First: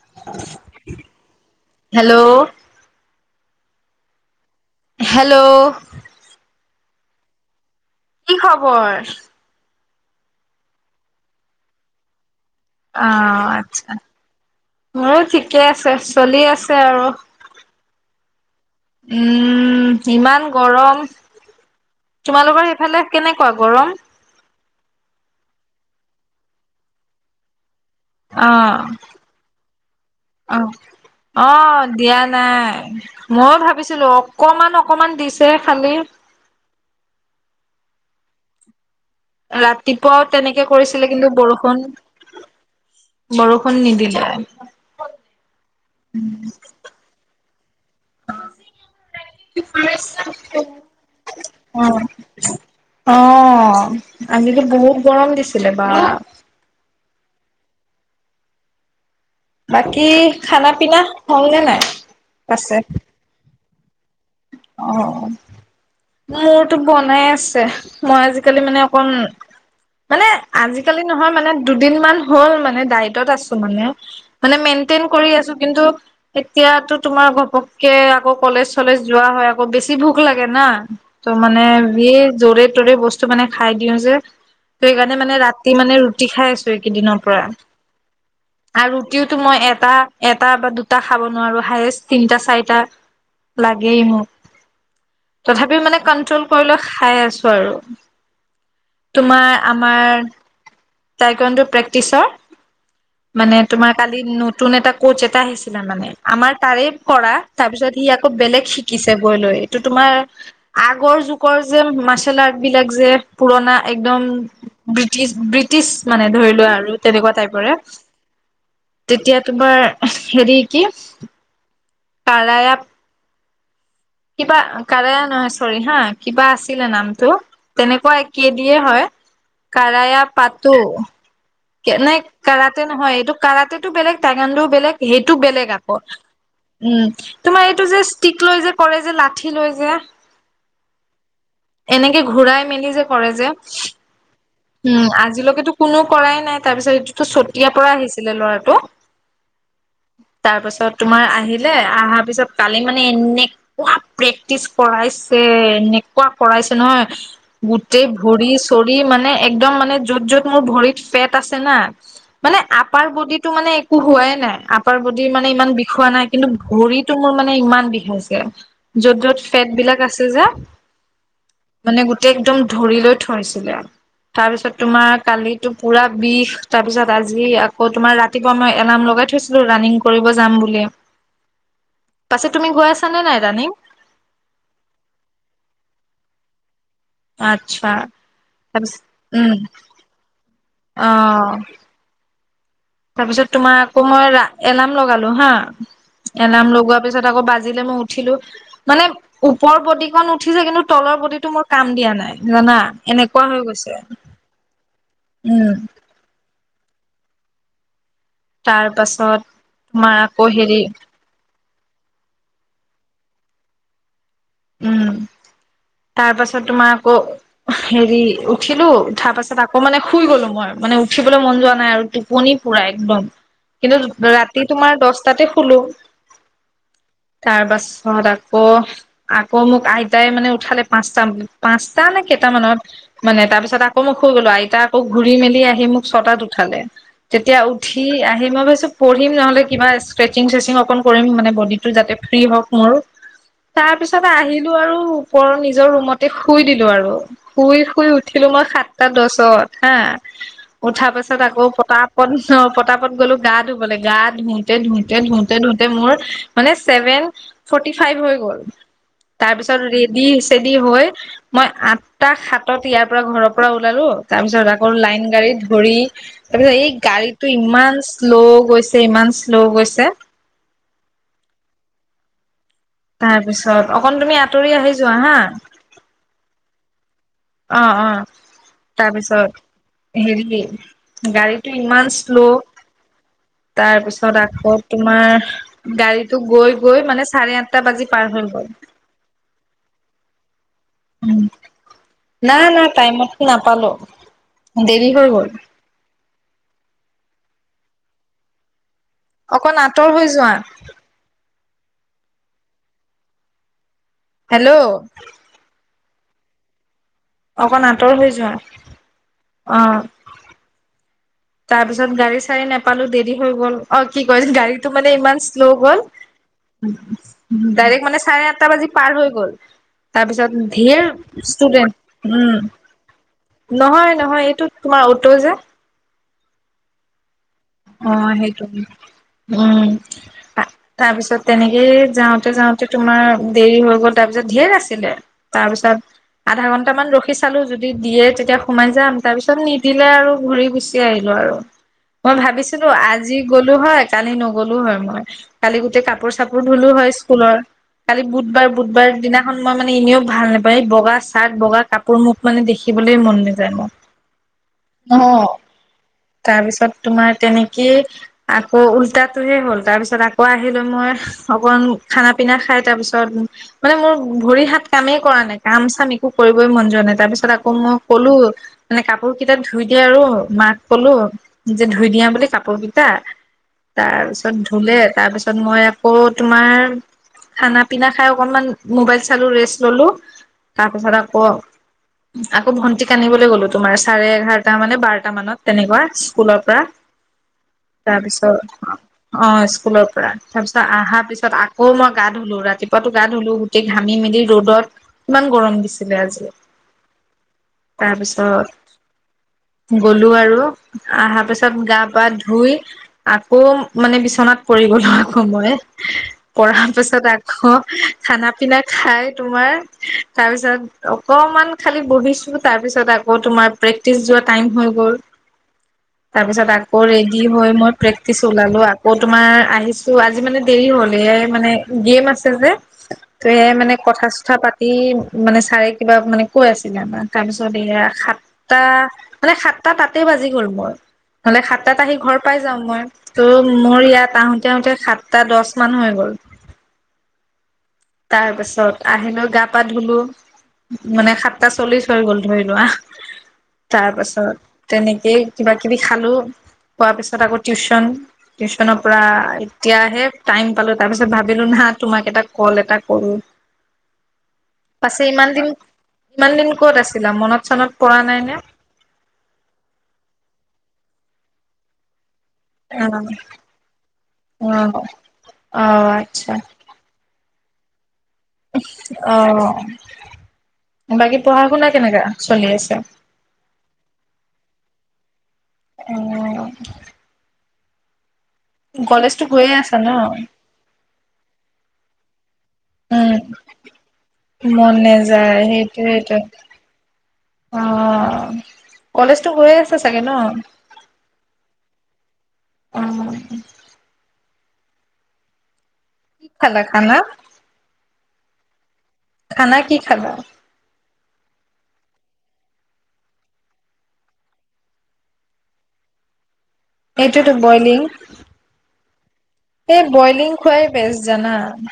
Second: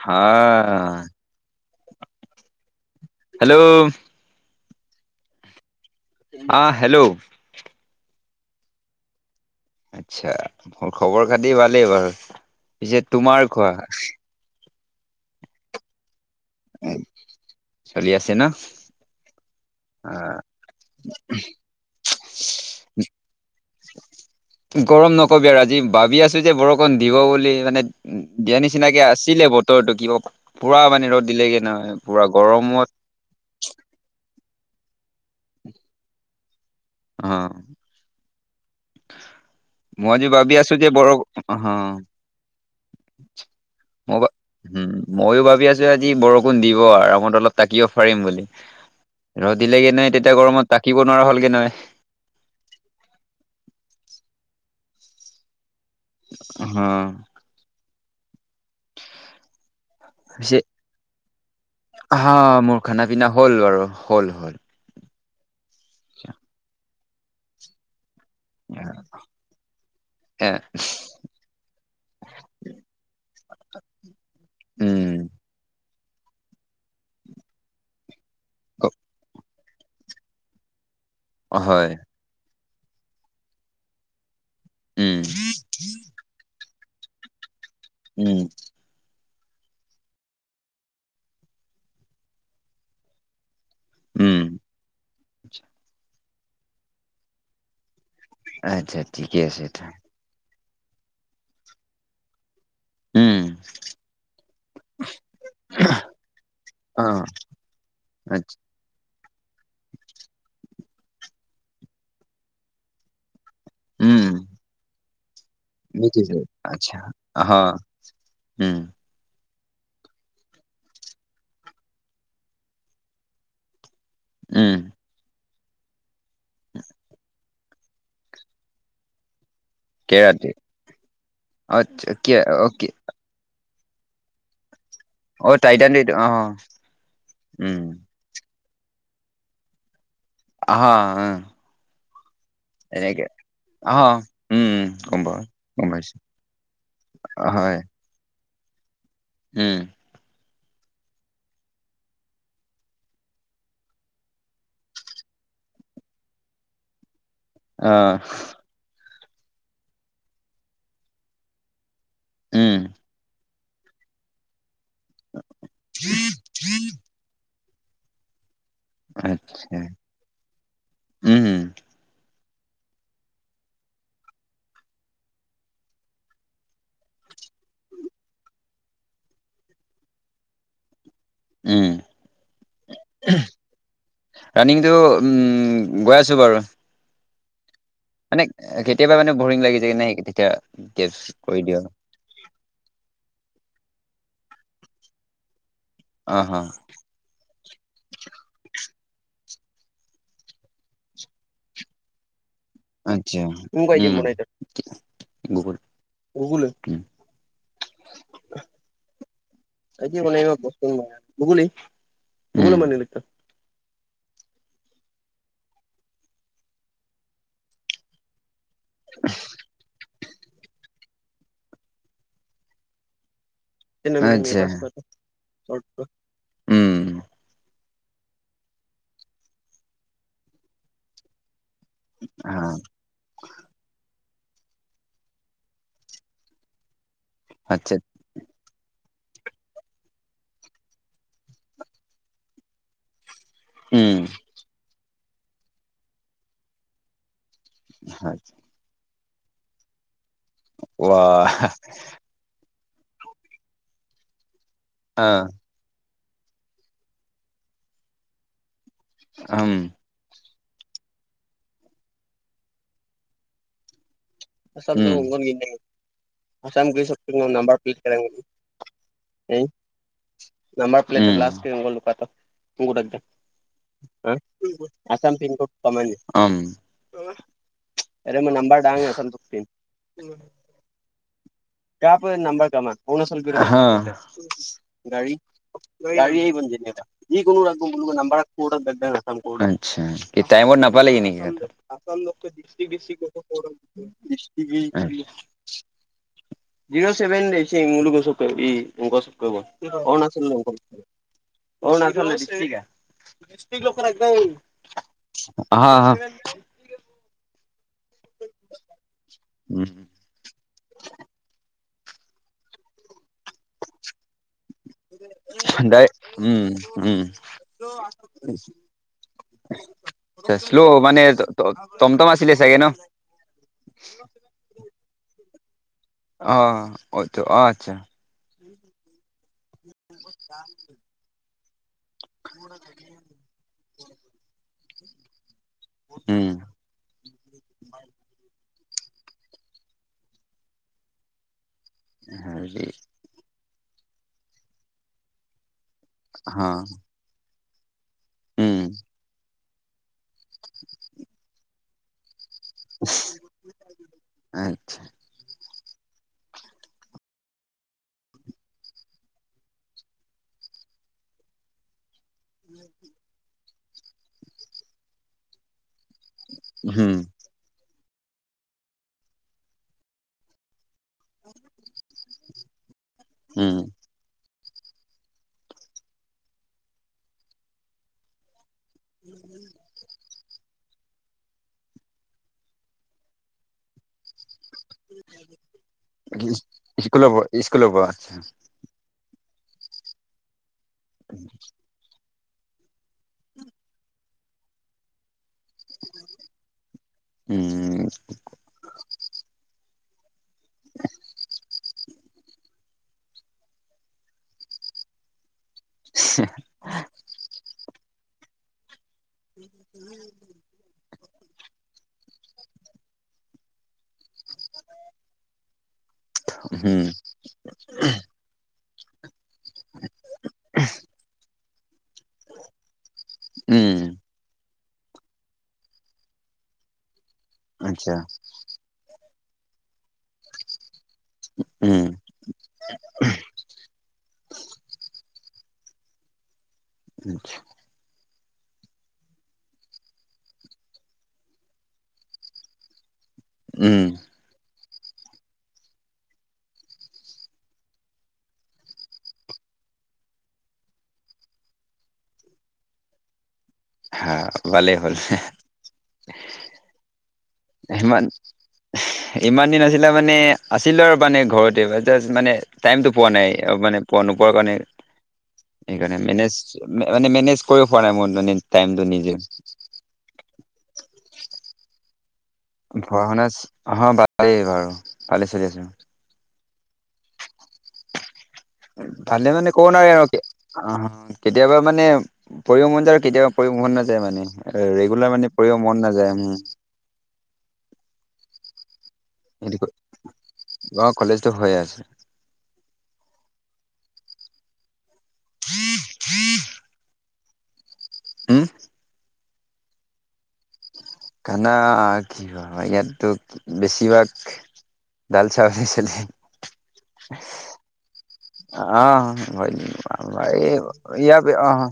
হা hello hello. Hello. অ', hello. কি খবৰ? আচ্ছা মোৰ খবৰ খাতি ভালেই বাৰু পিছে তোমাৰ কোৱা। ঘৰত ঠিকে আছে চলি আছে আৰু। চলি আছে ন? উম, অ ইমান গৰম তোমালোকৰ সেইফালে কেনেকুৱা গৰম? গৰম নকবি আৰু আজি ভাবি আছো যে বৰষুণ দিব বুলি মানে। উম, দিয় অ', নিচিনাকে আছিলে বতৰটো ক অ', পুৰা পানে ৰ'দ দিলেগে নহয় পুৰা গৰমত। মই ভাবিছিলো অকমান অকমান দিছে খালি। অ'। মই ৰাতিপুৱাও আজি ভাবি তেনেকে আছো যে বৰ কৰিছিলে কিন্তু অ বৰষুণ বৰষুণ নিদিলে। মই উম ময়ো ভাবি আছো আজি বৰষুণ দিব আৰামত অলপ থাকিব পাৰিম বুলি ৰ'দ দিলেগে নহয় তেতিয়া গৰমত থাকিব নোৱাৰা হ'লগে নহয়। অ', অ', আজিতো বহুত গৰম দিছিলে বা। হম। বাকী পিছে খানা পিনা হ'ল নে নাই? হা আছে। মোৰ খানা পিনা হ'ল বাৰু হ'ল হ'ল। অ', মোৰতো বনাই আছে মই আজি আজিকালি মানে অকণ মানে এ আজিকালি নহয় মানে দুদিন মান হ'ল মানে ডায়টত আছো মানে। মানে মেইনটেইন উম কৰি আছো কিন্তু এতিয়াতো তোমাৰ ঘপকে আকৌ কলেজ ক- চলেজ যোৱা হয় আকৌ বেছি ভোক লাগে না। ত' মানে হয় বি জৰে তৰে বস্তু মানে খাই দিওঁ যে ত' উম সেইকাৰণে মানে ৰাতি মানে ৰুটি খাই আছো এইকেইদিনৰ পৰা। উম। আৰু ৰুটিওটো মই এটা এটা বা দুটা খাব নোৱাৰো হায়ষ্ট তিনি চাৰি লাগেই মোক। উম তথাপিও মানে কন্ট্ৰল কৰি লৈ খাই আছো আৰু। আচ্ছা ঠিকে আছে। টাইকাণ্ডো প্ৰেক্টিচৰ। উম মানে তোমাৰ কালি নতুন এটা কোচ এটা আহিছিলা মানে আমাৰ তাৰে অ পৰা। তাৰ পিছত সি আকৌ আচ্ছা বেলেগ শিকিছে গৈ লৈ এইটো তোমাৰ আগৰ যুগৰ যে মাৰ্চেল আৰ্টবিলাক যে। পুৰণা একদম উম ব্ৰিটিছ ব্ৰি টিছ মানে বুজিছো ধৰি লোৱা আচ্ছা আৰু তেনেকুৱা হা টাইপৰে। উম তেতিয়া তোমাৰ হেৰি কি কাৰায়াপ কিবা উম কাৰে নহয় চৰি হা কিবা আছিলে নামটো তেনেকুৱা কে দিয়ে হয়। কাৰায়া কেৰাতে পাতো অ কেনে কি কাৰাতে অকে নহয় এইটো কৰাটেতো বেলেগ তাইকুৱানদ বেলেগ সেইটো অ বেলেগ টাইটান আকৌ। ৰেড। অ উম তোমাৰ উম এইটো যে টিক লৈ যে কৰে যে লাঠি লৈ যে অ উ এনেকে ঘূৰাই মেলি যে কৰে যে আহ উম গম পাওঁ আজিলৈকেতো গম কোনো পাইছো কৰাই নাই। তাৰপিছত এইটোতো চতিয়াৰ হয় পৰা আহিছিলে ল'ৰাটো। উম তাৰ পাছত তোমাৰ আহিলে আহাৰ পিছত কালি মানে এনে পোৰা প্ৰেক্টিচ কৰাইছে এনেকুৱা কৰাইছে নহয় গোটেই আহ ভৰি -চৰি মানে একদম মানে য'ত য'ত মোৰ ভৰিত ফেট আছে না মানে উম আপাৰ বডি টো মানে একো হোৱাই নাই। আপাৰ বডি মানে ইমান বিষোৱা নাই। কিন্তু ভৰিতটো মোৰ মানে ইমান বিষাইছে য'ত য'ত ফেট আচ্ছা বিলাক আছে যে উম মানে গোটেই একদম ধৰি লৈ থৈছিলে তাৰপিছত তোমাৰ কালিতো পুৰা বিষ তাৰপিছত আজি আকৌ তোমাৰ ৰাতি ৰাতিপুৱা মই এলাৰ্ম লগাই থৈছিলো ৰাণিং কৰিব যাম বুলি। উম পাছে তুমি গৈ আছা নে নাই ৰাণীং? ৰানিিংটো অ উম গৈ আছোঁ বাৰু। আটচা মানে কেতিয়াবা মানে বৰিং লাগি যায় কিনে য়েচ তেতিয়া কৰি দিওঁ তাৰ পিছত তোমাৰ আকৌ মই এলাৰ্ম লগালো হা অ হ এলাৰ্ম লগোৱা তাৰ পিছত আকৌ বাজিলে মই উঠিলো। মানে ওপৰ বডি কণ উঠিছে। কিন্তু তলৰ বডিটো মোৰ কাম দিয়া নাই জানা? আৰ্টচা এনেকুৱা [unintelligible] হৈ গৈছে উম তাৰ পাছত তোমাৰ আকৌ হেৰি ভগলি মগলি মন লত উম তাৰ পাছত তোমাৰ আকৌ হেৰি উঠিলো তাৰ পাছত আকৌ মানে শুই গলো মই। মানে উঠিবলৈ মন যোৱা নাই আৰু টোপনি পুৰা একদম কিন্তু ৰাতি তোমাৰ দহটাতে শুলো। তাৰপাছত আকৌ আকৌ মোক আইতাই মানে উঠালে পাঁচটাান পাঁচটা নে কেইটামানত মানে তাৰ পিছত আকৌ মোক শুই গ'লো। আইতা আকৌ ঘূৰি মেলি আহি মোক ছটাত উঠালে। তেতিয়া উঠি আহি মই ভাবিছোঁ পঢ়িম নহ'লে কিবা ষ্টচিং চিং অকণ কৰিম মানে বডিতো যাতে ফ্ৰী হওক মোৰ উম তাৰপিছতে আহিলো আৰু ওপৰৰ নিজৰ ৰুমতে শুই দিলো। আৰু শুই শুই হ আচ্ছা উম উঠিলো মই সাত দছত হা উঠাৰ পাছত ৱাহ আকৌ পতাত পতাপত গ'লো গা ধুবলৈ গা ধুইতে ধুইতে আহ ধুওতে ধু মোৰ মানে চেভেন ফৰ্তী ফাইভ হৈ গ'ল। তাৰ উম উম। পিছত ৰেডি -চেডি হৈ মই আঠটা সাতত ইয়াৰ পৰা ঘৰৰ পৰা ওলালো তাৰপিছত আকৌ লাইন গাড়ীত ধৰি তাৰপিছত এই গাড়ীটো ইমান শ্ল' গৈছে ইমান শ্ল' গৈছে নম্বৰ প্লেট্গ্লাছ [unintelligible] তাৰ পিছত অকন তুমি আঁতৰি আহি যোৱা হা [unintelligible] অম অ অ তাৰপিছত হেৰি গাড়ীতটো, ইমান শ্ল' তাৰপিছত আকৌ তোমাৰ গাড়ীটো গৈ, গৈ, মানে চাৰে আঠটা বাজি পাৰ হৈ গ'ল। আচ্ছা কি টাইমত, নাপালিগে নেকি? [inaudible] নাই নাই টাইমত নাপালো দেৰি হৈ [unintelligible] গ'ল জিৰ, চেভেন [inaudible] [inaudible] অকণ আঁতৰ হৈ অৰুণাচল যোৱা অ, [unintelligible] হেল্ল, আহক, আহক, অকণ আঁতৰ হৈ যোৱা। অ, তাৰ পিছত গাড়ী চাৰি নাপালো, দেৰি হৈ গ'ল অ, কি কৰিম গাড়ী টো, মানে ইমান শ্ল' গ'ল, ডাইৰেক্ট মানে চাৰে আঠটা বাজি পাৰ হৈ গ'ল। তাৰপিছত ধেৰ, ষ্টুডেণ্ট উম, নহয়, নহয়, এইটো তোমাৰ অট'যে অ, হয়তো অ, আচ্ছা। অ, সেইটো উম, তাৰপিছত তেনেকেই যাওঁতে,, যাওঁতে তোমাৰ দেৰি হৈ গ'ল, তাৰপিছত ধেৰ আছিলে তাৰ পিছত আধা ঘন্টা কেইটামান ৰখি চালোঁ, যদি দিয়ে তেতিয়া সোমাই যাম, তাৰ পিছত নিদিলে আৰু ঘূৰি গুচি আহিলোঁ আৰু। মই ভাবিছিলোঁ, আজি গ'লো হয়, কালি নগ'লো হয় মই। কালি গোটেই কাপোৰ- চাপোৰ ধুলো হয় স্কুলৰ, কালি উম বুধবাৰ-বুধবাৰ দিনা খন মই মানে এনেও ভাল নাপায়, এই বগা চাৰ্ট বগা কাপোৰ মোক মানে দেখিবলৈ মন নেযায়। আচ্ছা ন, তাৰপিছত তোমাৰ তেনেকে আকৌ উল্টাটোহে হ'ল, তাৰ পিছত আকৌ আহিলো মই অকণ খান-পিনা খাই তাৰ পিছত, মানে মোৰ ভৰি হাত কামেই কৰা নাই কাম চাম কৰিবই মন যোৱা হুম নাই তাৰ পিছত আকৌ মোক ক'লো মানে কাপোৰ কেইটাত ধুই দিয়ে আৰু মাক ক'লো যে ধুই দিয়া কাপোৰ কিতা উম, তাৰপিছত ধুলে, তাৰপিছত মই আকৌ তোমাৰ, খানা-পিনা খাই অকণমান মোবাইল চাল, ৰেছ ল'লো। তাৰ পিছত আকৌ আকৌ, ভণ্টিক আনিবলৈ গ'লো তোমাৰ চাৰে এঘাৰ টা, মানে বাৰটা মানত তেনেকুৱা স্কুলৰ পৰা। [inaudible] পৰা আচ্ছা তাৰপিছত অ, অ, স্কুলৰ পৰা তাৰপিছত আহা পিছত আকৌ মই গা, ধুলো ৰাতিপুৱাতো গা, ধুলো গোটেই ঘামি মেলি ৰ'দত, ইমান গৰম দিছিলে আজি। [unintelligible] উম তাৰপিছত গ'লো আৰু আহাৰ পিছত গা বা ধুই আকৌ মানে, বিচনাত পৰি লগো আকৌ‌ মই [inaudible] তাৰ পিছত আকৌ, খানা-পিনা খাই তোমাৰ তাৰপিছত অকমান খালি বহিছো, তাৰ পিছত আকৌ তোমাৰ প্ৰেক্টিচ যোৱা টাইম হৈ গ'ল। তাৰপিছত আ উম হৈ মই প্ৰেক্টিচ ওলালোঁ, আকৌ তোমাৰ আহিছো আজি মানে দেৰি হ'ল এয়াই মানে গেম আছে যে, ত সেয়াই মানে উম কথা-চথা পা এই মানে চাৰে কিবা মানে কৈ আছিলে, আমাৰ তাৰপিছত এইয়া আচ্ছা সাত সাতটা, মানে সাতটা তাতে বাজি গ'ল মোৰ। মানে, সাতটাত উম আহি ঘৰ পাই যাওঁ মই। ত' মোৰ ইয়াত, আহোঁতে-আহোঁতে সাতটা দহমান হৈ গ'ল। [unintelligible] তাৰপিছত আহিলোঁ, গা-পা ধুলোঁ। মানে, সাতটা চল্লিশ হৈ গ'ল, ধৰি লোৱা। উম তাৰ পাছত, তেনেকেই, কিবা-কিবি খালোঁ। খোৱাৰ পিছত, আকৌ টিউচন। টিউচনৰ পৰা, এতিয়াহে টাইম পালোঁ। তাৰপিছত, ভাবিলোঁ না, তোমাক এটা ক'ল এটা কৰোঁ। হা ভালেই হ'ল পাছে, ইমান দিন ইমান দিন ক'ত আছিলা? মনত চনত পৰা সিমান, নাই নে ইমান দিন আছিলে মানে, আছিলোঁ আৰু মানে, ঘৰতে। জাষ্ট মানে, অ টাইমটো পোৱা নাই। মানে, পোৱা-নোপোৱা অ কাৰণে। অ সেইকাৰণে, মেনেজ আচ্ছা মানে, মেনেজ কৰিব পোৱা নাই, মোৰ অন্য [unintelligible] অ'! বাকী, পঢ়া-শুনা কেনেকা? চলি আছে পঢ়া-শুনা? অ'! ভালেই বাৰু ভালে চলি আছোঁ। অ'! কলেজতো ভালে মানে, গৈয়ে ক'ব আছা ন নোৱাৰি আৰু। অ'! কেতিয়াবা মানে, পঢ়িব মন যায় আৰু উম কেতিয়াবা, পঢ়িব মন নাযায় মানে। মন ৰেগুলাৰ মানে, নেযায় পঢ়িব মন নাযায়, সেইটোয়েটো উম। অ'! কলেজতো গৈয়ে আছে, চাগে ন'? অ কলেজটো হৈ আছে অ'! [unintelligible] কি খালা খানা? উম! খানা কি খাবা? খানা, কি হয়, ইয়াততো বেছিভাগ দাল-চাউলে চলে। সেইটোতো, বইলিং? অ'! এই বইলিং খোৱাই বেষ্ট জানা। [unintelligible] অ'!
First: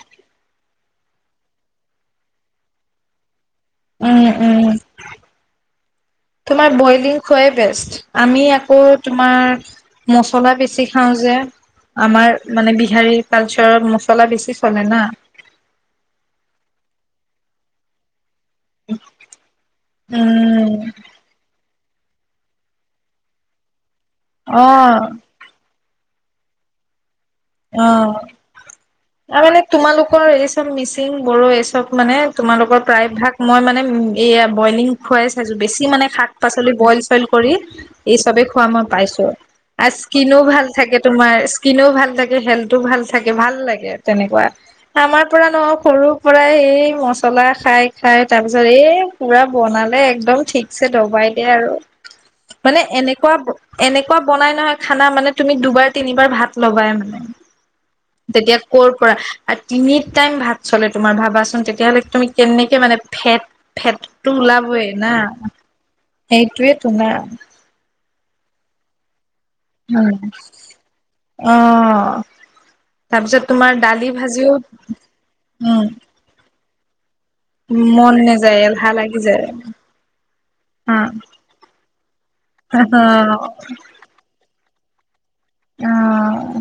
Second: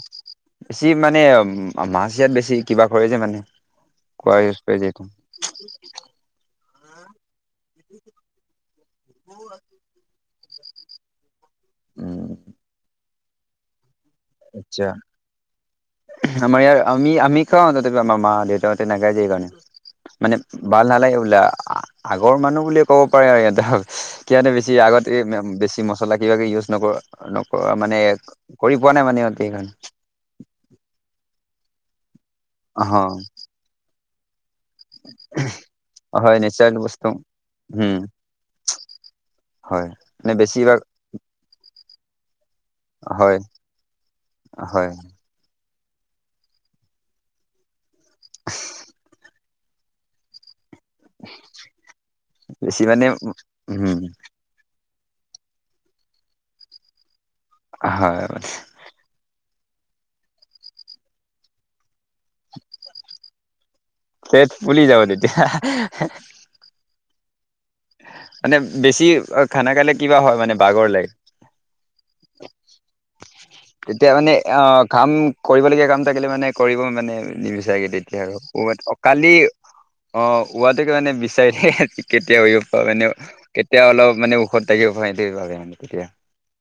বেছি মানে, মাছ ইয়াত বেছি, কিবা কৰে যে মানে। উম, খোৱা ইউজ কৰে যে এইটো উম! তোমাৰ বইলিং খোৱাই বেষ্ট। আমি আকৌ তোমাৰ, মছলা বেছি খাওঁ যে। উম আমাৰ মানে, বিহাৰীৰ কালচাৰত মছলা বেছি আচ্ছা চলে না। আমাৰ ইয়াৰ, আমি-আমি খাওঁ। তথাপি, আমাৰ মা-দেউ ত' তেনেকে, [unintelligible] মানে, উম, ভাল নালাগে, [unintelligible] আগৰ মানুহ বুলিয়ে ক'ব পাৰে আৰু ইয়াতে। কি ইয়াতে বেছি, অ', আগতে বেছি, ম মছলা কিবাকিবি ইউজ নকৰোঁ, নকৰোঁ মানে, অ'। কৰি পোৱা নাই, মানে সিহঁতি। [unintelligible] [unintelligible] মিচিং, বড়ো, এই চব মানে, তোমালোকৰ প্ৰায়ভাগ, মই মানে, এইয়া বইলিং খুৱাই চাইছোঁ। বেছি মানে, অ হয় শাক-পাচলি নেচাৰেল বস্তু বইল-চইল কৰি উম এই চবেই খোৱা মই পাইছোঁ। হয় আৰু মানে স্কিনো ভাল বেছিভাগ থাকে। তোমাৰ স্কিনো ভাল থাকে, হেল্থো ভাল থাকে। হয় ভাল লাগে, তেনেকুৱা! হয় আমাৰ পৰা ন' সৰুৰ পৰাই এই, মছলা খাই-খাই তাৰপিছত এই, পূৰা বনালে, একদম ঠিক ছে দবাই দিয়ে আৰু। মানে, উম এনেকুৱা-এনেকুৱা বনাই নহয়, খানা মানে, তুমি দুবাৰ-তিনিবাৰ ভাত ল'বাই মানে। হয়! মানে তেতিয়া ক'ৰপৰা, তিনি টাইম ভাত চলে তোমাৰ। ভাবাচোন, তেতিয়াহ'লে তুমি কেনেকে মানে, ফেট-ফেটটো পেট ফুলি ওলাবই যাব না! তেতিয়া সেইটোৱে তোমাৰ মানে বেছি খানা খালে কিবা উম হয় মানে, বাঘৰ লাগ। অ'। তাৰপিছত তোমাৰ দালি তেতিয়া মানে ভাজিও অ, কাম উম কৰিবলগীয়া কাম থাকিলে মানে, কৰিব মানে নিবিচাৰগে মন তেতিয়া নাযায় এলাহ আৰু লাগি কালি যায় অ, ৱটোকে অ মানে বিচাৰি থে কেতিয়া উ প অ মানে কেতিয়া অলপ মানে ঔষধ তাকে হোৱা টোৱে ভাবে। মানে তেতিয়া অ',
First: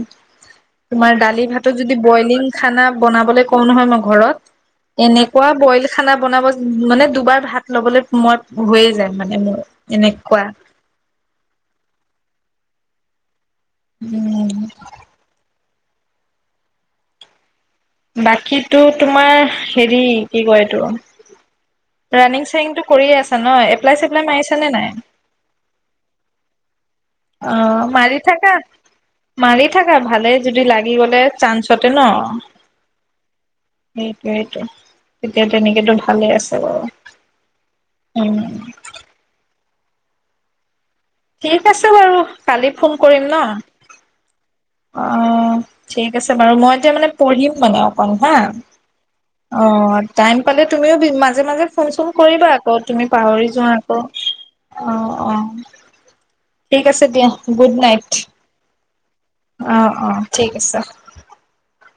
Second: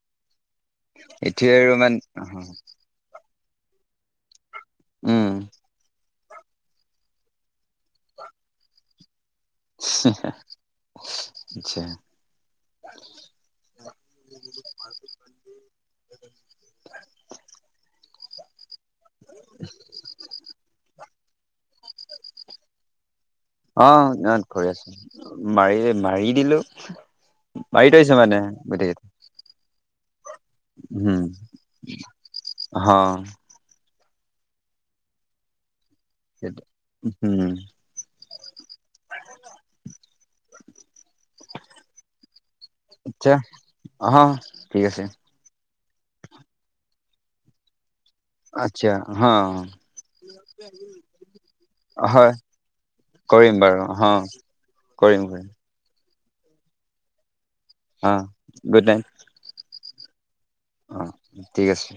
তোমাৰ দালি এতিয়া ভাতো আৰু যদি মানে বইলিং খানা বনাবলৈ কওঁ নহয় মই ঘৰত। উম এনেকোৱা বইল খানা বনাব উম মানে দুবাৰ ভাত ল'বলৈ মই হৈয়ে যায়, মানে মোৰ। এনেকুৱা আতচ্ছা। উম'। বাকীতো তোমাৰ হেৰি কি কয় এইটো, ৰানিং চানিং টো কৰিয়ে আছা ন। অ এপ্লাই- চেপ্লাই মাৰিছা কৰি নে, আছো নাই? মাৰি- মাৰি দিলো। অ, থৈছো মাৰি মানে থাকা। গোটেই মাৰি থকা, ভালে যদি লাগি গলে চান্সতে ন। উম। সেইটোইটো, এতিয়া তেনেযে ভালে আছে বাৰু। উম উম। [unintelligible] ঠিক আছে বাৰু, কালি ফোন কৰিম ন। অ, ঠিক অ আছে। ঠিক আছে বাৰু, মই এতিয়া মানে, পঢ়িম মানে অকমাণ হা। অ। অ, টাইম পালে তুমিও মাজে- মাজে ফোন চোন হয় কৰিবা আকৌ। তুমি পাহৰি কৰিম যোৱা বাৰু আকৌ। হ অ কৰিম- অ কৰিম। ঠিক আছে দিয়া, গুড নাইট। অ গুড নাইট। অ, অ ঠিক আছে। অ, ঠিক আছে।